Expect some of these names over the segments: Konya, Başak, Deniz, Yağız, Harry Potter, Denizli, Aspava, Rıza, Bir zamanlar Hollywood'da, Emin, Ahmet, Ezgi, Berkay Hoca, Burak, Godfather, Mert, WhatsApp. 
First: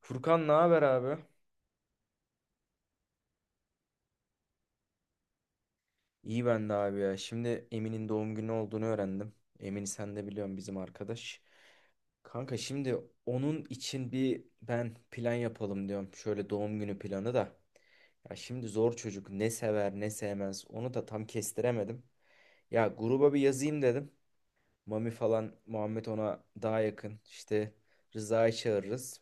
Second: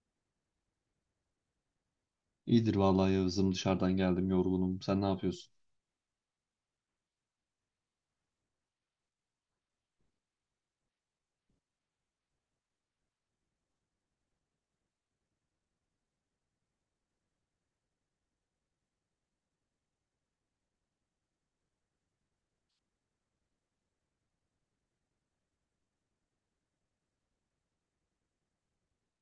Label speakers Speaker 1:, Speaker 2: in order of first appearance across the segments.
Speaker 1: Furkan ne haber abi?
Speaker 2: İyidir vallahi Yağız'ım dışarıdan geldim yorgunum. Sen ne yapıyorsun?
Speaker 1: İyi ben de abi ya. Şimdi Emin'in doğum günü olduğunu öğrendim. Emin'i sen de biliyorsun, bizim arkadaş. Kanka şimdi onun için bir plan yapalım diyorum. Şöyle doğum günü planı da. Ya şimdi zor çocuk, ne sever ne sevmez onu da tam kestiremedim. Ya gruba bir yazayım dedim. Mami falan Muhammed ona daha yakın. İşte Rıza'yı çağırırız.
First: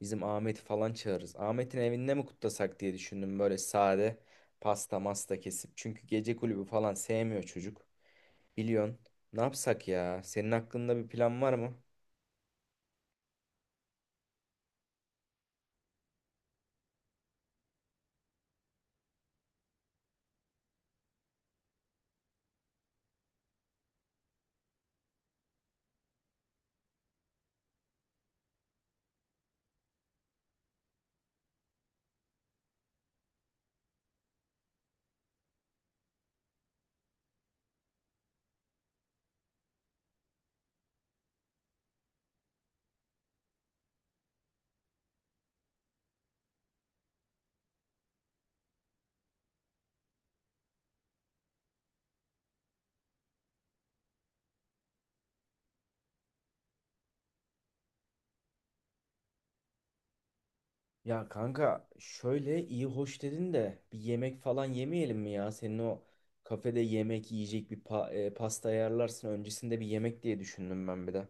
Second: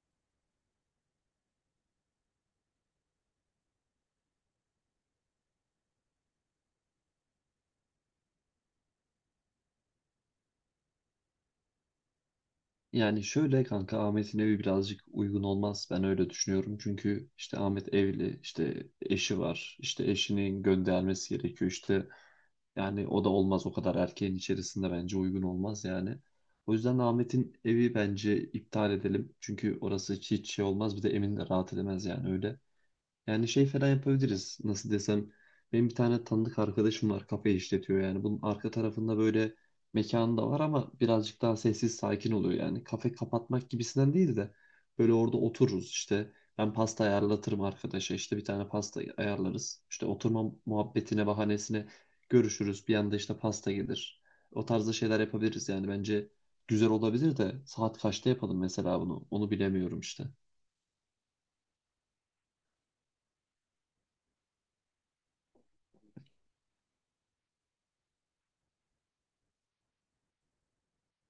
Speaker 1: Bizim Ahmet'i falan çağırırız. Ahmet'in evinde mi kutlasak diye düşündüm, böyle sade pasta masta kesip. Çünkü gece kulübü falan sevmiyor çocuk. Biliyorsun. Ne yapsak ya? Senin aklında bir plan var mı?
Speaker 2: Yani şöyle kanka Ahmet'in evi birazcık uygun olmaz. Ben öyle düşünüyorum. Çünkü işte Ahmet evli, işte eşi var. İşte eşinin göndermesi gerekiyor. İşte yani o da olmaz o kadar erkeğin içerisinde bence uygun olmaz yani. O yüzden Ahmet'in evi bence iptal edelim. Çünkü orası hiç şey olmaz. Bir de Emin de rahat edemez yani öyle. Yani şey falan yapabiliriz. Nasıl desem. Benim bir tane tanıdık arkadaşım var. Kafe işletiyor yani. Bunun arka tarafında böyle mekanı da var ama birazcık daha sessiz sakin oluyor yani. Kafe kapatmak gibisinden değil de böyle orada otururuz işte. Ben pasta ayarlatırım arkadaşa. İşte bir tane pasta ayarlarız. İşte oturma muhabbetine bahanesine görüşürüz. Bir anda işte pasta gelir. O tarzda şeyler yapabiliriz yani. Bence güzel olabilir de saat kaçta yapalım mesela bunu? Onu bilemiyorum işte.
Speaker 1: Ya kanka şöyle iyi hoş dedin de bir yemek falan yemeyelim mi ya? Senin o kafede yemek yiyecek pasta ayarlarsın, öncesinde bir yemek diye düşündüm ben bir de.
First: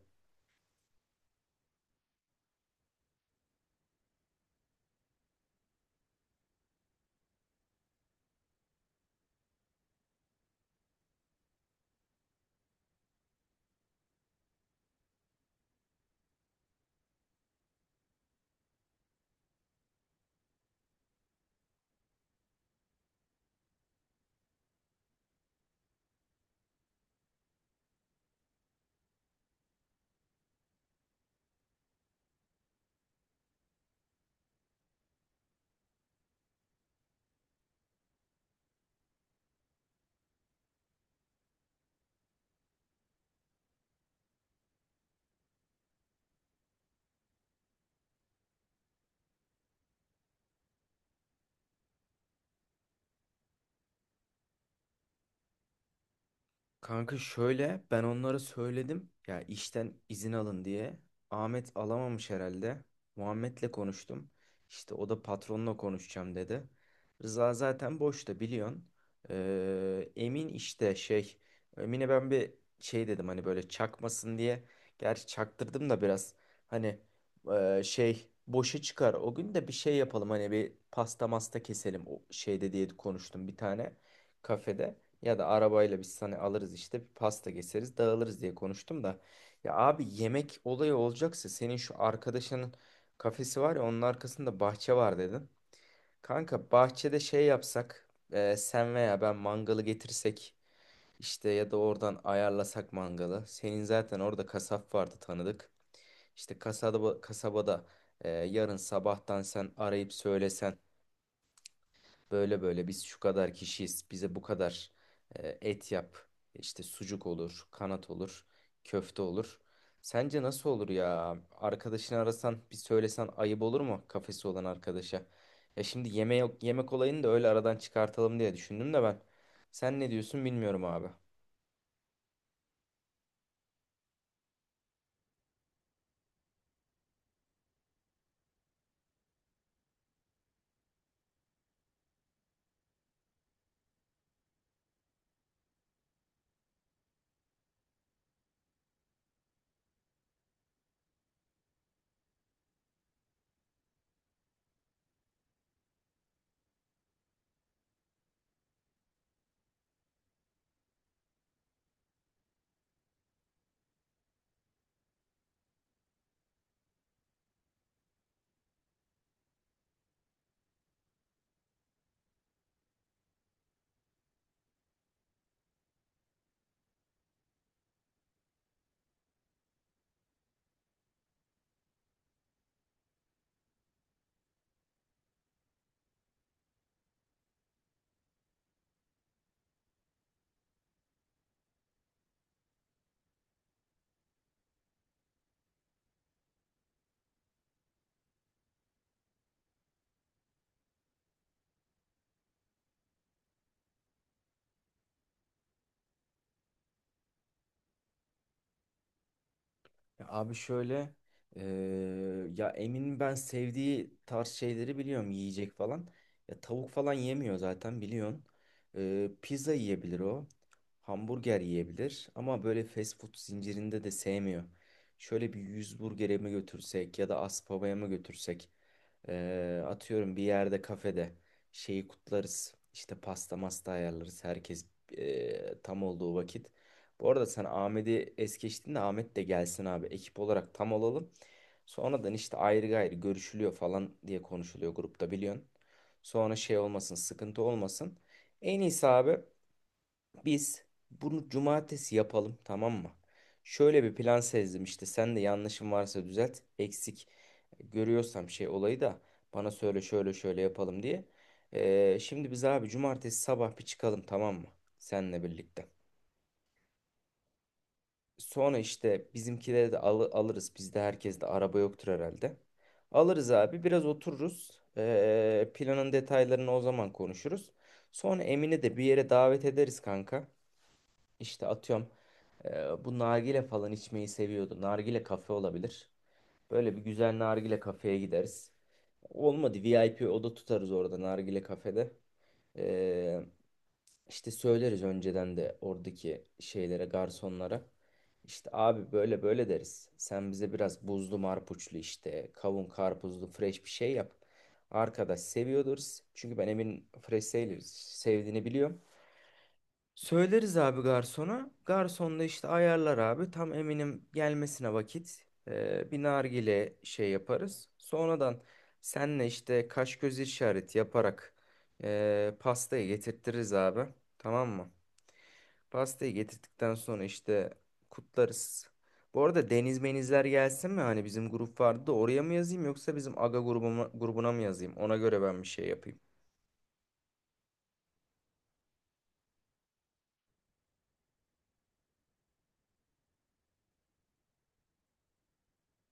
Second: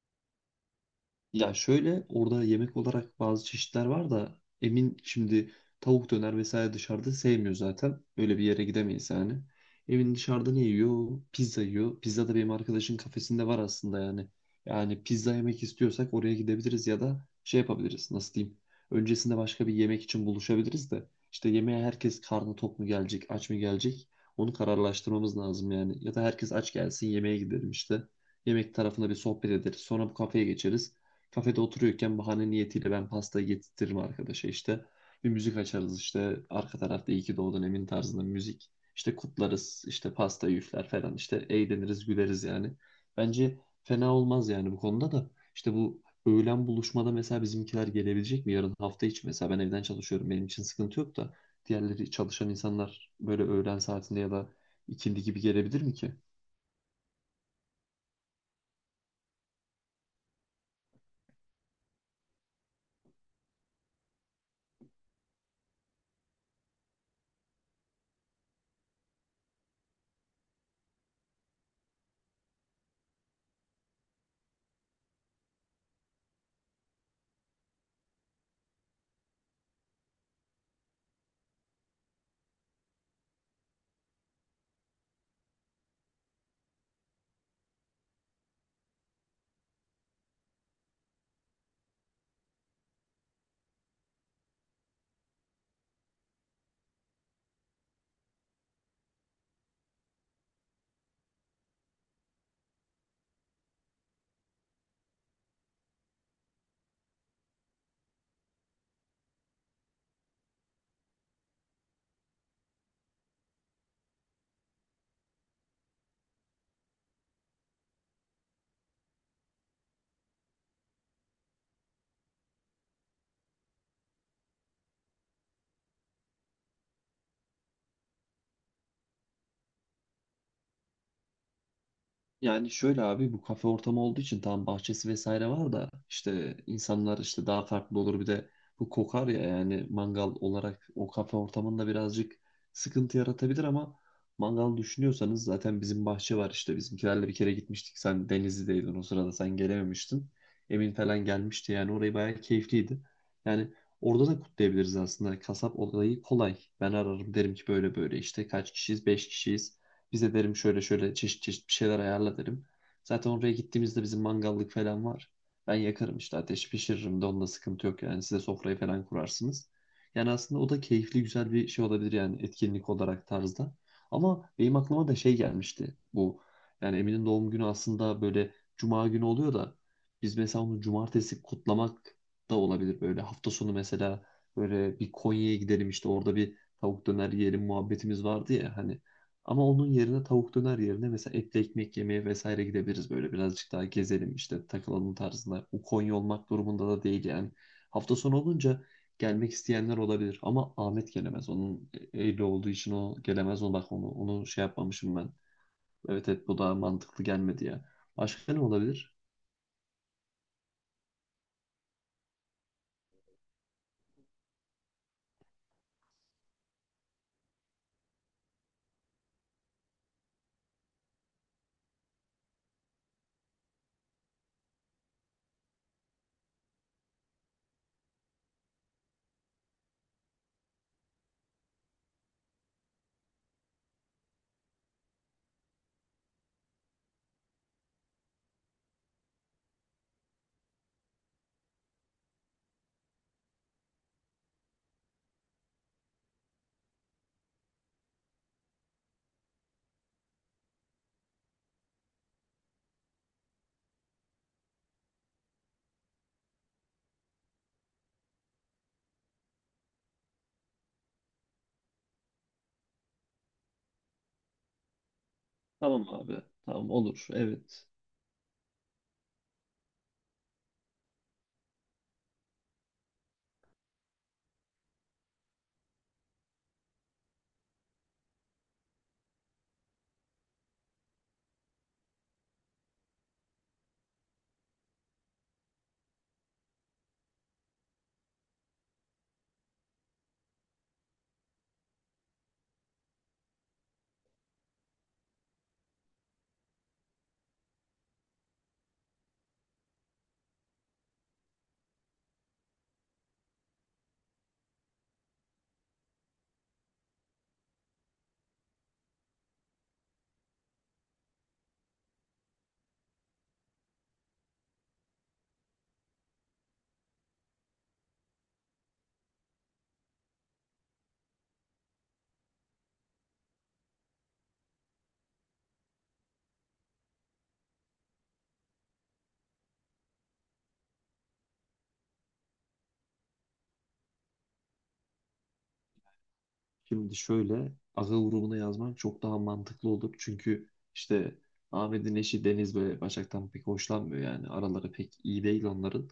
Speaker 2: Ya şöyle orada yemek olarak bazı çeşitler var da emin şimdi tavuk döner vesaire dışarıda sevmiyor zaten. Öyle bir yere gidemeyiz yani. Emin dışarıda ne yiyor? Pizza yiyor. Pizza da benim arkadaşın kafesinde var aslında yani. Yani pizza yemek istiyorsak oraya gidebiliriz ya da şey yapabiliriz. Nasıl diyeyim? Öncesinde başka bir yemek için buluşabiliriz de işte yemeğe herkes karnı tok mu gelecek, aç mı gelecek? Onu kararlaştırmamız lazım yani. Ya da herkes aç gelsin yemeğe gidelim işte. Yemek tarafında bir sohbet ederiz. Sonra bu kafeye geçeriz kafede oturuyorken bahane niyetiyle ben pastayı getirtirim arkadaşa işte. Bir müzik açarız işte arka tarafta iyi ki doğdun Emin tarzında müzik. İşte kutlarız işte pasta üfler falan işte eğleniriz güleriz yani. Bence fena olmaz yani bu konuda da. İşte bu öğlen buluşmada mesela bizimkiler gelebilecek mi? Yarın hafta içi mesela ben evden çalışıyorum benim için sıkıntı yok da. Diğerleri çalışan insanlar böyle öğlen saatinde ya da ikindi gibi gelebilir mi ki?
Speaker 1: Kanka şöyle, ben onlara söyledim ya işten izin alın diye. Ahmet alamamış herhalde. Muhammed'le konuştum. İşte o da patronla konuşacağım dedi. Rıza zaten boşta biliyorsun. Emin işte Emin'e ben bir şey dedim hani böyle çakmasın diye. Gerçi çaktırdım da biraz hani şey boşa çıkar. O gün de bir şey yapalım hani, bir pasta masta keselim o şeyde diye konuştum bir tane kafede. Ya da arabayla biz hani alırız işte, bir pasta keseriz dağılırız diye konuştum da. Ya abi yemek olayı olacaksa senin şu arkadaşının kafesi var ya, onun arkasında bahçe var dedin. Kanka bahçede şey yapsak, sen veya ben mangalı getirsek işte, ya da oradan ayarlasak mangalı. Senin zaten orada kasap vardı tanıdık. Kasabada yarın sabahtan sen arayıp söylesen. Böyle böyle biz şu kadar kişiyiz. Bize bu kadar et yap. İşte sucuk olur, kanat olur, köfte olur. Sence nasıl olur ya? Arkadaşını arasan, bir söylesen ayıp olur mu kafesi olan arkadaşa? Ya şimdi yeme yok, yemek olayını da öyle aradan çıkartalım diye düşündüm de ben. Sen ne diyorsun bilmiyorum abi.
Speaker 2: Yani şöyle abi bu kafe ortamı olduğu için tam bahçesi vesaire var da işte insanlar işte daha farklı olur bir de bu kokar ya yani mangal olarak o kafe ortamında birazcık sıkıntı yaratabilir ama mangal düşünüyorsanız zaten bizim bahçe var işte bizimkilerle bir kere gitmiştik sen Denizli'deydin o sırada sen gelememiştin Emin falan gelmişti yani orayı bayağı keyifliydi yani orada da kutlayabiliriz aslında kasap olayı kolay ben ararım derim ki böyle böyle işte kaç kişiyiz 5 kişiyiz bize derim şöyle şöyle çeşit çeşit bir şeyler ayarla derim. Zaten oraya gittiğimizde bizim mangallık falan var. Ben yakarım işte ateş pişiririm de onda sıkıntı yok yani size sofrayı falan kurarsınız. Yani aslında o da keyifli güzel bir şey olabilir yani etkinlik olarak tarzda. Ama benim aklıma da şey gelmişti bu. Yani Emin'in doğum günü aslında böyle cuma günü oluyor da biz mesela onu cumartesi kutlamak da olabilir böyle hafta sonu mesela böyle bir Konya'ya gidelim işte orada bir tavuk döner yiyelim muhabbetimiz vardı ya hani ama onun yerine tavuk döner yerine mesela etli ekmek yemeye vesaire gidebiliriz böyle birazcık daha gezelim işte takılalım tarzında. O Konya olmak durumunda da değil yani. Hafta sonu olunca gelmek isteyenler olabilir ama Ahmet gelemez. Onun evli olduğu için o gelemez. Onu bak onu şey yapmamışım ben. Evet evet bu daha mantıklı gelmedi ya. Başka ne olabilir?
Speaker 1: Ya abi şöyle, eee, ya Emin'in ben sevdiği tarz şeyleri biliyorum yiyecek falan. Ya tavuk falan yemiyor zaten biliyorsun. Pizza yiyebilir o. Hamburger yiyebilir ama böyle fast food zincirinde de sevmiyor. Şöyle bir yüz burgere mi götürsek ya da Aspava'ya mı götürsek, atıyorum bir yerde kafede şeyi kutlarız. İşte pasta masta ayarlarız herkes tam olduğu vakit. Bu arada sen Ahmet'i es geçtin de, Ahmet de gelsin abi, ekip olarak tam olalım. Sonradan işte ayrı gayrı görüşülüyor falan diye konuşuluyor grupta, biliyorsun. Sonra şey olmasın, sıkıntı olmasın. En iyisi abi. Biz bunu cumartesi yapalım, tamam mı? Şöyle bir plan sezdim işte, sen de yanlışım varsa düzelt. Eksik görüyorsam şey olayı da bana söyle, şöyle şöyle yapalım diye. Şimdi biz abi cumartesi sabah bir çıkalım, tamam mı? Seninle birlikte.
Speaker 2: Tamam abi. Tamam olur. Evet.
Speaker 1: Sonra işte alırız. Bizde herkes de araba yoktur herhalde. Alırız abi, biraz otururuz. Planın detaylarını o zaman konuşuruz. Sonra Emin'i de bir yere davet ederiz kanka. İşte atıyorum bu nargile falan içmeyi seviyordu. Nargile kafe olabilir. Böyle bir güzel nargile kafeye gideriz. Olmadı VIP oda tutarız orada nargile kafede. E, işte söyleriz önceden de oradaki şeylere, garsonlara. İşte abi böyle böyle deriz. Sen bize biraz buzlu marpuçlu işte kavun karpuzlu fresh bir şey yap. Arkadaş seviyordur. Çünkü ben Emin fresh sevdiğini biliyorum. Söyleriz abi garsona. Garson da işte ayarlar abi. Tam eminim gelmesine vakit. Bir nargile şey yaparız. Sonradan senle işte kaş göz işareti yaparak pastayı getirtiriz abi. Tamam mı? Pastayı getirdikten sonra işte kutlarız. Bu arada deniz menizler gelsin mi? Hani bizim grup vardı da oraya mı yazayım, yoksa bizim aga grubuna mı yazayım? Ona göre ben bir şey yapayım.
Speaker 2: Şimdi şöyle akıl grubuna yazman çok daha mantıklı olur. Çünkü işte Ahmet'in eşi Deniz böyle Başak'tan pek hoşlanmıyor yani. Araları pek iyi değil onların.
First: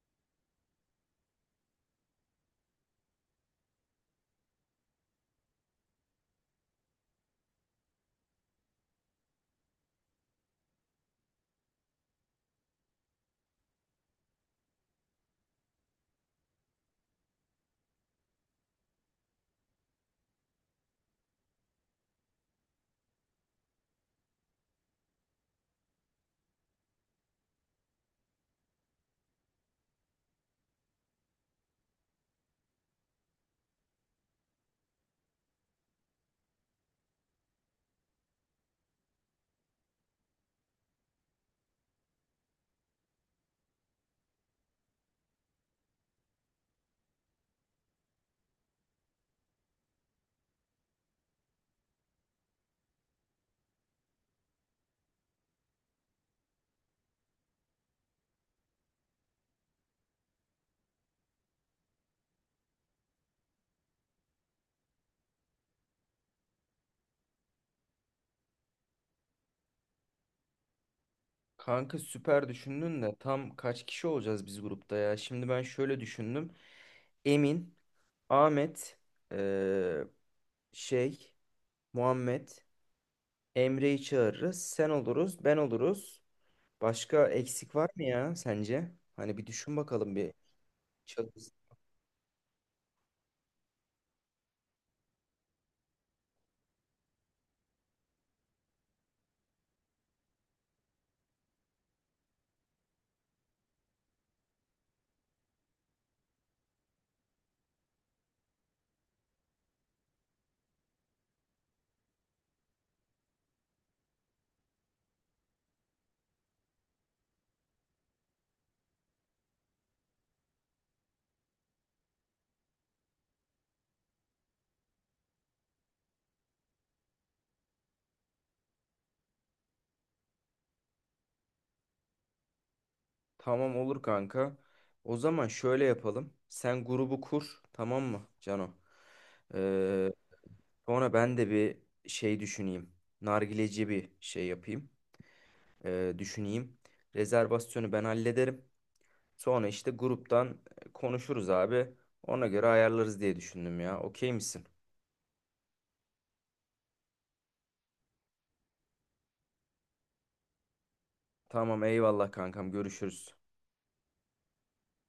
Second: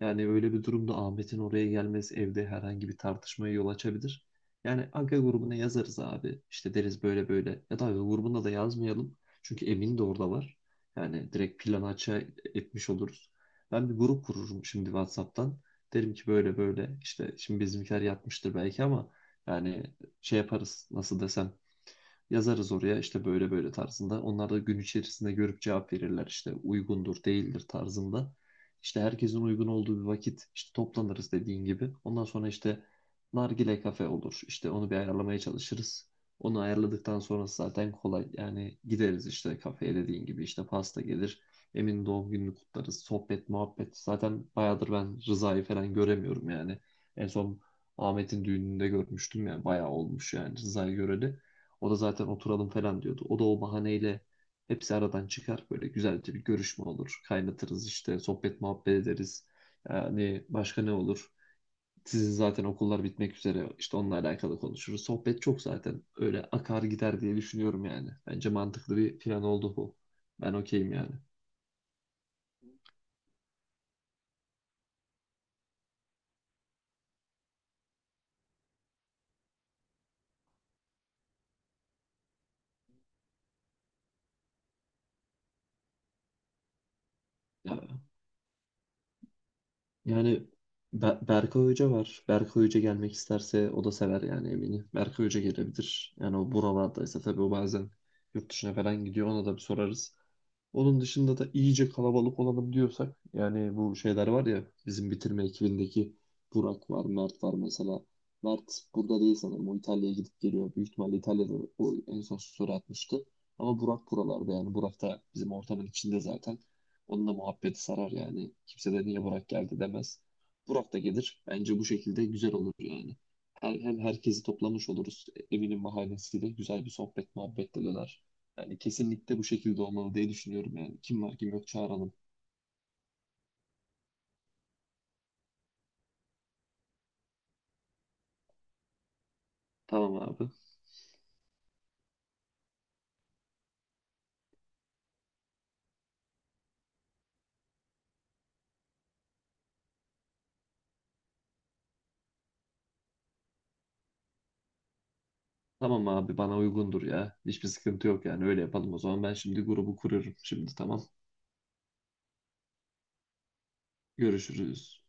Speaker 2: Yani öyle bir durumda Ahmet'in oraya gelmesi evde herhangi bir tartışmaya yol açabilir. Yani Aga grubuna yazarız abi. İşte deriz böyle böyle. Ya da Aga grubuna da yazmayalım. Çünkü Emin de orada var. Yani direkt planı açığa etmiş oluruz. Ben bir grup kururum şimdi WhatsApp'tan. Derim ki böyle böyle işte şimdi bizimkiler yatmıştır belki ama yani şey yaparız. Nasıl desem. Yazarız oraya işte böyle böyle tarzında. Onlar da gün içerisinde görüp cevap verirler işte uygundur değildir tarzında. İşte herkesin uygun olduğu bir vakit işte toplanırız dediğin gibi. Ondan sonra işte nargile kafe olur. İşte onu bir ayarlamaya çalışırız. Onu ayarladıktan sonrası zaten kolay. Yani gideriz işte kafeye dediğin gibi işte pasta gelir. Emin doğum gününü kutlarız. Sohbet, muhabbet. Zaten bayağıdır ben Rıza'yı falan göremiyorum yani. En son Ahmet'in düğününde görmüştüm yani bayağı olmuş yani Rıza'yı göreli. O da zaten oturalım falan diyordu. O da o bahaneyle hepsi aradan çıkar. Böyle güzelce bir görüşme olur. Kaynatırız işte sohbet muhabbet ederiz. Yani başka ne olur? Sizin zaten okullar bitmek üzere işte onunla alakalı konuşuruz. Sohbet çok zaten öyle akar gider diye düşünüyorum yani. Bence mantıklı bir plan oldu bu. Ben okeyim yani.
Speaker 1: Kanka süper düşündün de tam kaç kişi olacağız biz grupta ya? Şimdi ben şöyle düşündüm. Emin, Ahmet, eee, şey, Muhammed, Emre'yi çağırırız. Sen oluruz, ben oluruz. Başka eksik var mı
Speaker 2: Ya-
Speaker 1: ya sence? Hani bir düşün bakalım bir.
Speaker 2: Yani
Speaker 1: Çalış-
Speaker 2: Berkay Hoca var. Berkay Hoca gelmek isterse o da sever yani eminim. Berkay Hoca gelebilir. Yani o buralardaysa tabii o bazen yurt dışına falan gidiyor. Ona da bir sorarız. Onun dışında da iyice kalabalık olalım diyorsak yani bu şeyler var ya bizim bitirme ekibindeki Burak var, Mert var mesela. Mert burada değil sanırım. O İtalya'ya gidip geliyor. Büyük ihtimalle İtalya'da o en son story atmıştı. Ama Burak buralarda yani. Burak da bizim ortamın içinde zaten. Onunla muhabbeti sarar yani. Kimse de niye Burak geldi demez. Burak da gelir. Bence bu şekilde güzel olur yani. Hem herkesi toplamış oluruz. Eminim bahanesiyle güzel bir sohbet muhabbet de döner. Yani kesinlikle bu şekilde olmalı diye düşünüyorum yani. Kim var kim yok çağıralım.
Speaker 1: Tamam olur kanka. O zaman şöyle yapalım. Sen grubu kur, tamam mı Cano? Eee,
Speaker 2: Tamam abi.
Speaker 1: sonra ben de bir şey düşüneyim. Nargileci bir şey yapayım. Düşüneyim. Rezervasyonu ben hallederim. Sonra işte gruptan konuşuruz abi. Ona göre ayarlarız diye düşündüm ya. Okey misin?
Speaker 2: Tamam abi bana uygundur ya. Hiçbir sıkıntı yok yani öyle yapalım o zaman. Ben şimdi grubu kuruyorum şimdi tamam.
Speaker 1: Tamam eyvallah kankam, görüşürüz.
Speaker 2: Görüşürüz.